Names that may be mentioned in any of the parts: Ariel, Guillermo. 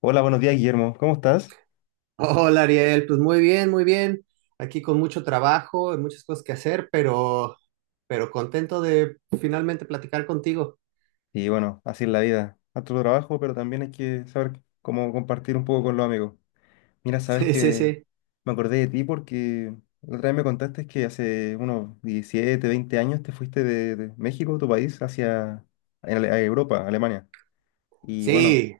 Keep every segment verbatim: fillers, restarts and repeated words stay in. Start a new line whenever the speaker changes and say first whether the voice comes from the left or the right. left: Hola, buenos días, Guillermo. ¿Cómo estás?
right: Hola Ariel, pues muy bien, muy bien. Aquí con mucho trabajo, y muchas cosas que hacer, pero, pero contento de finalmente platicar contigo.
left: Y bueno, así es la vida. Harto trabajo, pero también hay que saber cómo compartir un poco con los amigos. Mira, sabes
right: Sí, sí,
left: que
right: sí.
left: me acordé de ti porque la otra vez me contaste que hace unos diecisiete, veinte años te fuiste de, de México, tu país, hacia a Ale- a Europa, Alemania. Y bueno,
right: Sí.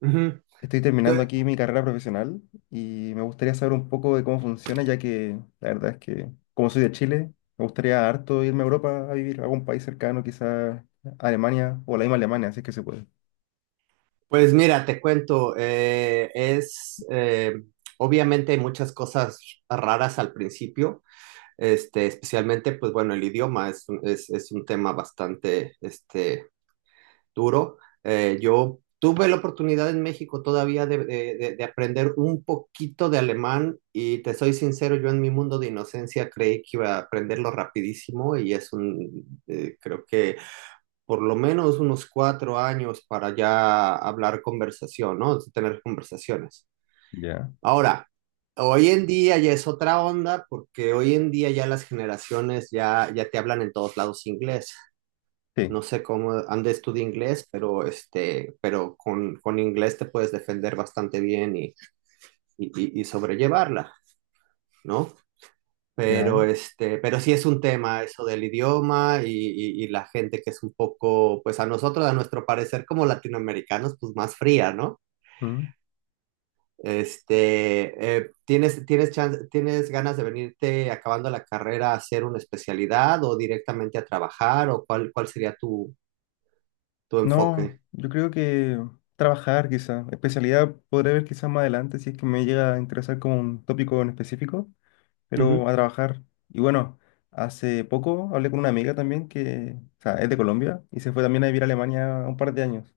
right: Ujú.
left: estoy terminando
right: Te-
left: aquí mi carrera profesional y me gustaría saber un poco de cómo funciona, ya que la verdad es que, como soy de Chile, me gustaría harto irme a Europa a vivir, a algún país cercano, quizás Alemania o la misma Alemania, si es que se puede.
right: Pues mira, te cuento, eh, es eh, obviamente hay muchas cosas raras al principio, este, especialmente, pues bueno, el idioma es, un- es, es un tema bastante, este, duro. Eh, yo tuve la oportunidad en México todavía de, de, de, de aprender un poquito de alemán y te soy sincero, yo en mi mundo de inocencia creí que iba a aprenderlo rapidísimo y es un, eh, creo que por lo menos unos cuatro años para ya hablar conversación, ¿no? Tener conversaciones.
left: Ya.
right: Ahora, hoy en día ya es otra onda porque hoy en día ya las generaciones ya, ya te hablan en todos lados inglés.
left: Sí,
right: No sé cómo andes tú de inglés, pero este, pero con, con inglés te puedes defender bastante bien y, y, y- y sobrellevarla, ¿no? Pero
left: ya.
right: este, pero sí es un tema eso del idioma y, y- y la gente que es un poco, pues a nosotros, a nuestro parecer como latinoamericanos, pues más fría, ¿no?
left: Mm.
right: Este, eh, ¿tienes, tienes chance- tienes ganas de venirte acabando la carrera a hacer una especialidad o directamente a trabajar o cuál, cuál sería tu, tu
left: No,
right: enfoque?
left: yo creo que trabajar, quizás. Especialidad podré ver quizás más adelante si es que me llega a interesar como un tópico en específico,
right: Ujú,
left: pero a trabajar. Y bueno, hace poco hablé con una amiga también que, o sea, es de Colombia y se fue también a vivir a Alemania un par de años.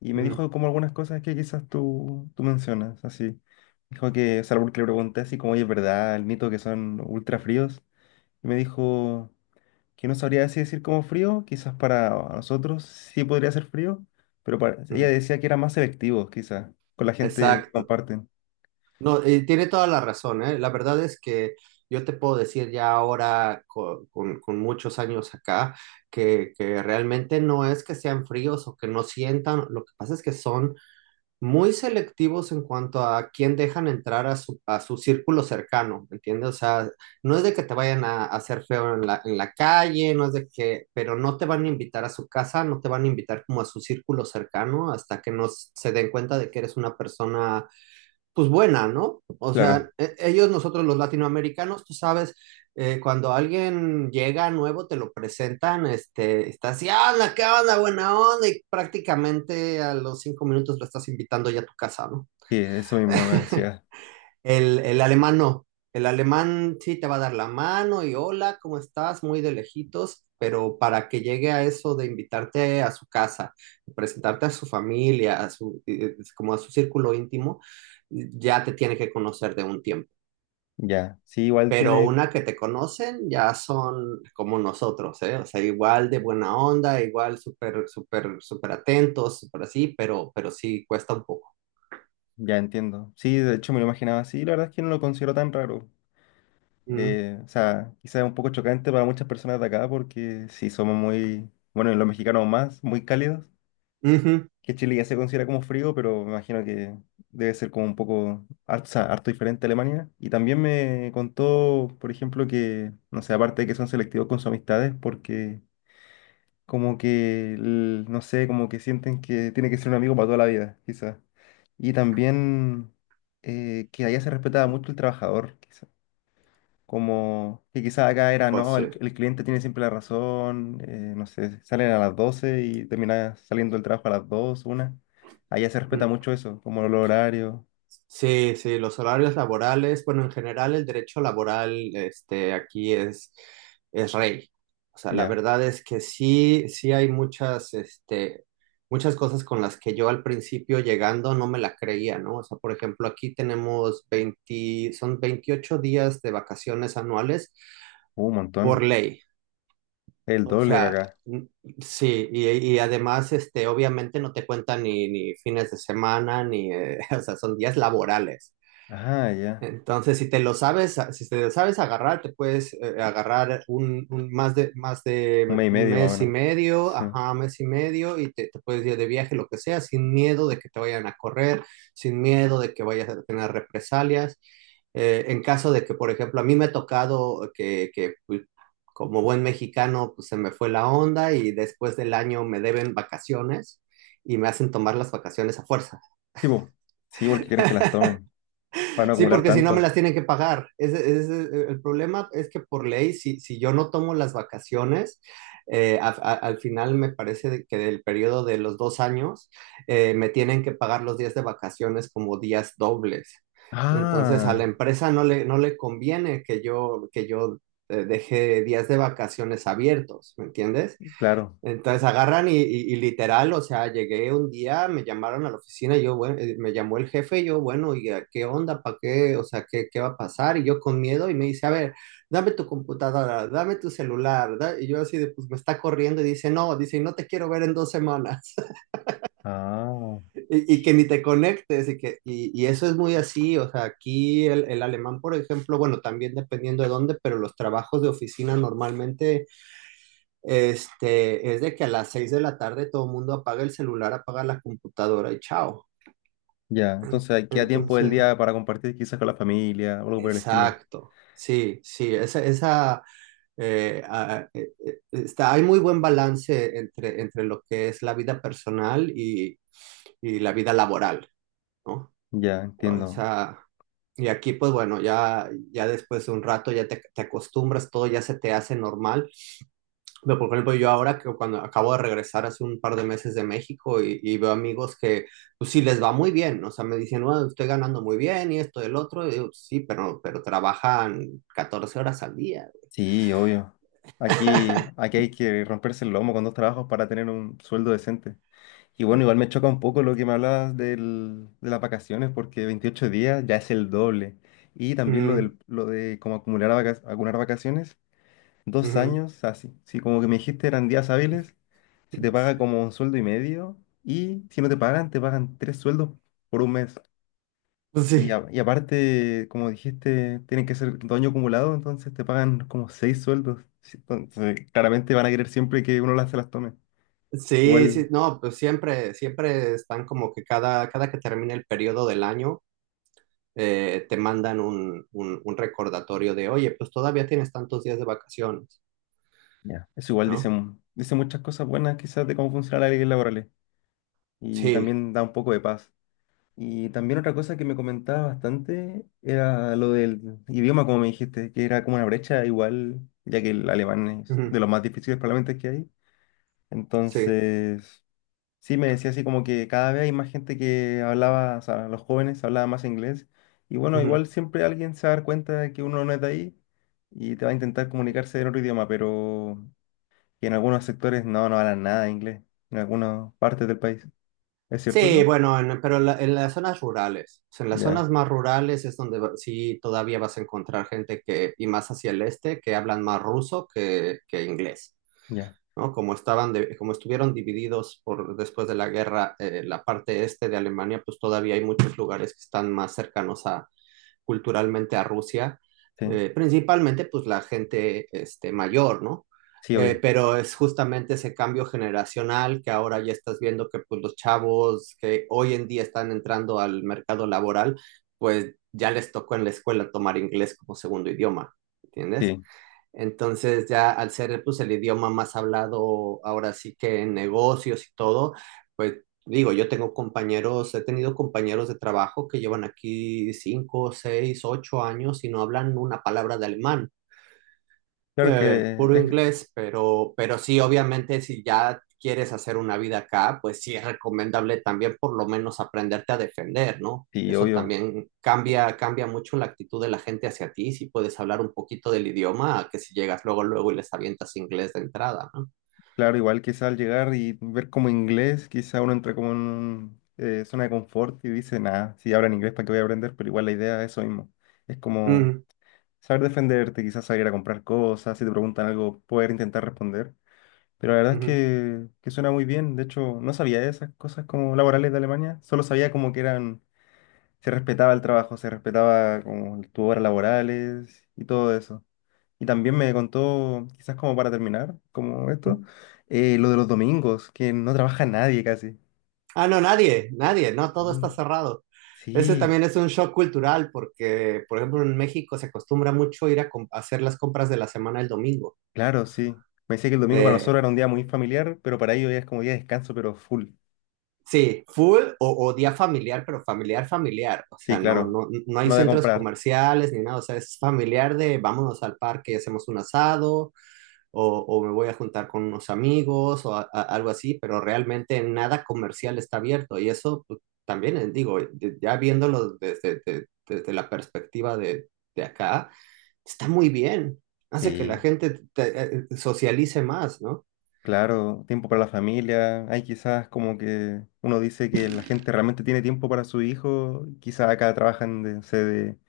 left: Y me
right: ujú,
left: dijo como algunas cosas que quizás tú, tú mencionas, así. Dijo que, o sea, porque le pregunté así como, oye, ¿es verdad el mito que son ultra fríos? Y me dijo que no sabría así decir como frío, quizás para nosotros sí podría ser frío, pero para, ella
right: ujú.
left: decía que era más selectivo, quizás, con la gente que
right: Exacto.
left: comparten.
right: No, eh, tiene toda la razón, ¿eh? La verdad es que yo te puedo decir ya ahora, co- con, con muchos años acá, que, que realmente no es que sean fríos o que no sientan, lo que pasa es que son muy selectivos en cuanto a quién dejan entrar a su, a su círculo cercano, ¿entiendes? O sea, no es de que te vayan a, a hacer feo en la, en la calle, no es de que, pero no te van a invitar a su casa, no te van a invitar como a su círculo cercano hasta que no se den cuenta de que eres una persona pues buena, ¿no? O sea,
left: Claro,
right: e- ellos, nosotros los latinoamericanos, tú sabes, eh, cuando alguien llega nuevo, te lo presentan, este, está así, ah, onda, qué onda, buena onda, y prácticamente a los cinco minutos lo estás invitando ya a tu casa, ¿no?
left: sí, eso mismo me decía.
right: El, el alemán no. El alemán sí te va a dar la mano y hola, ¿cómo estás? Muy de lejitos, pero para que llegue a eso de invitarte a su casa, presentarte a su familia, a su, eh, como a su círculo íntimo, ya te tiene que conocer de un tiempo.
left: Ya, sí, igual
right: Pero
left: tiene.
right: una que te conocen ya son como nosotros, ¿eh? O sea, igual de buena onda, igual súper, súper, súper atentos, súper así, pero, pero sí cuesta un poco.
left: Ya entiendo. Sí, de hecho me lo imaginaba así. La verdad es que no lo considero tan raro.
right: Mm,
left: Eh, o sea, quizás es un poco chocante para muchas personas de acá porque sí somos muy, bueno, y los mexicanos más, muy cálidos.
right: ujú.
left: Que Chile ya se considera como frío, pero me imagino que debe ser como un poco, harto, o sea, harto diferente a Alemania. Y también me contó, por ejemplo, que, no sé, aparte de que son selectivos con sus amistades, porque como que, el- no sé, como que sienten que tiene que ser un amigo para toda la vida, quizás. Y también eh, que allá se respetaba mucho el trabajador, quizás. Como que quizás acá era,
right: O
left: no, el,
right: sea,
left: el cliente tiene siempre la razón, eh, no sé, salen a las doce y termina saliendo el trabajo a las dos una. Allá se respeta
right: mm.
left: mucho eso, como los horarios,
right: Sí, sí, los horarios laborales, bueno, en general el derecho laboral, este, aquí es, es rey. O sea, la
left: ya,
right: verdad es que sí, sí hay muchas, este, muchas cosas con las que yo al principio llegando no me la creía, ¿no? O sea, por ejemplo, aquí tenemos veinte son veintiocho días de vacaciones anuales
left: un
right: por
left: montón,
right: ley.
left: el
right: O
left: doble que
right: sea,
left: acá.
right: n- sí, y, y además, este, obviamente no te cuentan ni, ni fines de semana, ni, eh, o sea, son días laborales.
left: Ah, ya,
right: Entonces, si te lo sabes, si te lo sabes agarrar, te puedes eh, agarrar un, un- más de, más
left: un
right: de
left: mes y
right: un
left: medio más o
right: mes y
left: menos.
right: medio,
left: Sí,
right: ajá, mes y medio, y te, te puedes ir de viaje, lo que sea, sin miedo de que te vayan a correr, sin miedo de que vayas a tener represalias. Eh, en caso de que, por ejemplo, a mí me ha tocado que, que, pues, como buen mexicano, pues, se me fue la onda y después del año me deben vacaciones y me hacen tomar las vacaciones a fuerza.
left: sí, po. Sí, porque quieren que las tomen, para no
right: Sí,
left: acumular
right: porque si no me
left: tanto.
right: las tienen que pagar. Ese, ese es el problema es que por ley, si, si yo no tomo las vacaciones, eh, a- a- al final me parece de que del periodo de los dos años, eh, me tienen que pagar los días de vacaciones como días dobles. Entonces, a la
left: Ah,
right: empresa no le, no le conviene que yo, que yo eh, deje días de vacaciones abiertos, ¿me entiendes?
left: claro.
right: Entonces agarran y, y- y literal, o sea, llegué un día, me llamaron a la oficina, y yo, bueno, eh, me llamó el jefe, y yo, bueno, ¿y a qué onda? ¿Para qué? O sea, ¿qué, qué va a pasar? Y yo con miedo, y me dice, a ver, dame tu computadora, dame tu celular, da- y yo así de, pues me está corriendo, y dice, no, dice, y no te quiero ver en dos semanas,
left: Ah,
right: y, y que ni te conectes, y que, y, y eso es muy así, o sea, aquí el, el alemán, por ejemplo, bueno, también dependiendo de dónde, pero los trabajos de oficina normalmente este, es de que a las seis de la tarde todo el mundo apaga el celular, apaga la computadora y chao.
left: ya. Entonces ahí queda tiempo del
right: Entonces,
left: día para compartir quizás con la familia o algo por el estilo.
right: exacto. Sí, sí, esa, esa eh, a- eh, eh, está, hay muy buen balance entre, entre lo que es la vida personal y, y la vida laboral, ¿no?
left: Ya,
right: O
left: entiendo.
right: sea, y aquí, pues bueno, ya, ya después de un rato ya te, te acostumbras, todo ya se te hace normal. Pero, por ejemplo, yo ahora que cuando acabo de regresar hace un par de meses de México y, y veo amigos que, pues sí, les va muy bien, o sea, me dicen, bueno, estoy ganando muy bien y esto y el otro, y digo, "Pues, sí, pero, pero trabajan catorce horas al día."
left: Sí, obvio. Aquí, aquí hay que romperse el lomo con dos trabajos para tener un sueldo decente. Y bueno, igual me choca un poco lo que me hablabas del- de las vacaciones, porque veintiocho días ya es el doble. Y también lo
right: Mm,
left: del, lo de cómo acumular, vaca- acumular vacaciones. Dos
right: ujú.
left: años, así. Si como que me dijiste eran días hábiles, se te paga como un sueldo y medio y si no te pagan, te pagan tres sueldos por un mes.
right: Pues
left: Y,
right: sí,
left: a- y aparte, como dijiste, tienen que ser dos años acumulados, entonces te pagan como seis sueldos. Sí, entonces, claramente van a querer siempre que uno las, se las tome.
right: sí, sí,
left: Igual,
right: no, pues siempre, siempre están como que cada, cada que termina el periodo del año, eh, te mandan un, un, un recordatorio de, oye, pues todavía tienes tantos días de vacaciones,
left: ya, eso igual dice,
right: ¿no?
left: mu- dice muchas cosas buenas quizás de cómo funciona la ley laboral y
right: Sí,
left: también da un poco de paz. Y también otra cosa que me comentaba bastante era lo del idioma, como me dijiste, que era como una brecha igual, ya que el alemán es de
right: ujú,
left: los más difíciles probablemente que hay.
right: sí.
left: Entonces, sí me decía así como que cada vez hay más gente que hablaba, o sea, los jóvenes hablaban más inglés. Y bueno,
right: Ujú.
left: igual siempre alguien se va a dar cuenta de que uno no es de ahí y te va a intentar comunicarse en otro idioma, pero que en algunos sectores no, no hablan nada de inglés, en algunas partes del país. ¿Es cierto
right: Sí,
left: eso?
right: bueno, en- pero en la- en las zonas rurales, o sea, en las
left: Ya,
right: zonas más rurales es donde va- sí todavía vas a encontrar gente que, y más hacia el este, que hablan más ruso que, que inglés,
left: ya,
right: ¿no? Como estaban de- como estuvieron divididos por, después de la guerra, eh, la parte este de Alemania, pues todavía hay muchos lugares que están más cercanos a, culturalmente a Rusia,
left: sí,
right: eh, principalmente pues la gente este, mayor, ¿no?
left: sí,
right: Eh,
left: obvio.
right: pero es justamente ese cambio generacional que ahora ya estás viendo que pues los chavos que hoy en día están entrando al mercado laboral, pues ya les tocó en la escuela tomar inglés como segundo idioma, ¿entiendes?
left: Sí,
right: Entonces ya al ser pues el idioma más hablado ahora sí que en negocios y todo, pues digo, yo tengo compañeros, he tenido compañeros de trabajo que llevan aquí cinco, seis, ocho años y no hablan una palabra de alemán,
left: claro
right: eh,
left: que
right: puro
left: es, que-
right: inglés, pero, pero sí, obviamente, si ya quieres hacer una vida acá, pues sí es recomendable también por lo menos aprenderte a defender, ¿no?
left: sí,
right: Eso
left: obvio.
right: también cambia, cambia mucho la actitud de la gente hacia ti, si puedes hablar un poquito del idioma, a que si llegas luego, luego y les avientas inglés de entrada, ¿no?
left: Claro, igual quizá al llegar y ver como inglés, quizá uno entra como en un, eh, zona de confort y dice, nada, si hablan inglés, ¿para qué voy a aprender? Pero igual la idea es eso mismo. Es como
right: Mm,
left: saber defenderte, quizás salir a comprar cosas, si te preguntan algo, poder intentar responder. Pero la verdad es
right: ujú,
left: que, que suena muy bien. De hecho, no sabía de esas cosas como laborales de Alemania. Solo sabía como que eran, se respetaba el trabajo, se respetaba como tus horas laborales y todo eso. Y también me contó, quizás como para terminar, como esto,
right: ujú.
left: eh, lo de los domingos, que no trabaja nadie casi.
right: Ah, no, nadie, nadie, no,
left: Sí,
right: todo está cerrado. Ese
left: sí,
right: también es un shock cultural porque, por ejemplo, en México se acostumbra mucho ir a, com- a hacer las compras de la semana el domingo.
left: claro, sí. Me decía que el domingo para nosotros era un día muy familiar, pero para ellos ya es como día de descanso, pero full.
right: Sí, full o, o día familiar, pero familiar, familiar. O
left: Sí,
right: sea, no,
left: claro.
right: no, no hay
left: No de
right: centros
left: comprar.
right: comerciales ni nada. O sea, es familiar de vámonos al parque y hacemos un asado o, o me voy a juntar con unos amigos o a- a- algo así, pero realmente nada comercial está abierto. Y eso pues, también, eh, digo, de- ya viéndolo desde, de- desde la perspectiva de, de acá, está muy bien. Hace que la
left: Sí.
right: gente te- eh, eh, socialice más, ¿no?
left: Claro, tiempo para la familia. Hay quizás como que uno dice que la gente realmente tiene tiempo para su hijo. Quizás acá trabajan de, no sé, de,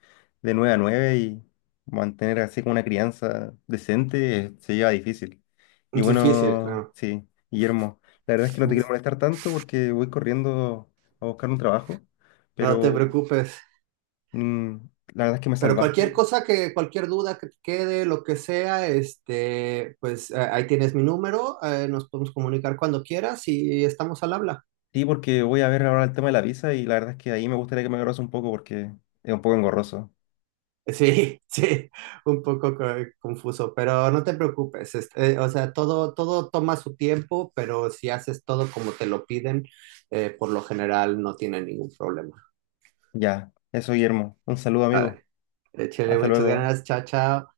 left: de nueve a nueve y mantener así como una crianza decente, eh, se lleva difícil. Y
right: Es difícil,
left: bueno,
right: claro.
left: sí, Guillermo, la verdad es que no te quiero molestar tanto porque voy corriendo a buscar un trabajo,
right: No te
left: pero
right: preocupes.
left: mm, la verdad es que me
right: Pero cualquier
left: salvaste.
right: cosa que, cualquier duda que te quede, lo que sea, este, pues eh, ahí tienes mi número, eh, nos podemos comunicar cuando quieras y estamos al habla.
left: Sí, porque voy a ver ahora el tema de la visa y la verdad es que ahí me gustaría que me ayudaras un poco porque es un poco engorroso.
right: Sí, sí, un poco co- confuso, pero no te preocupes, este, eh, o sea, todo, todo toma su tiempo, pero si haces todo como te lo piden, eh, por lo general no tiene ningún problema.
left: Ya, eso, Guillermo. Un saludo,
right: A
left: amigo.
right: ver, échale
left: Hasta
right: muchas
left: luego.
right: ganas, chao, chao.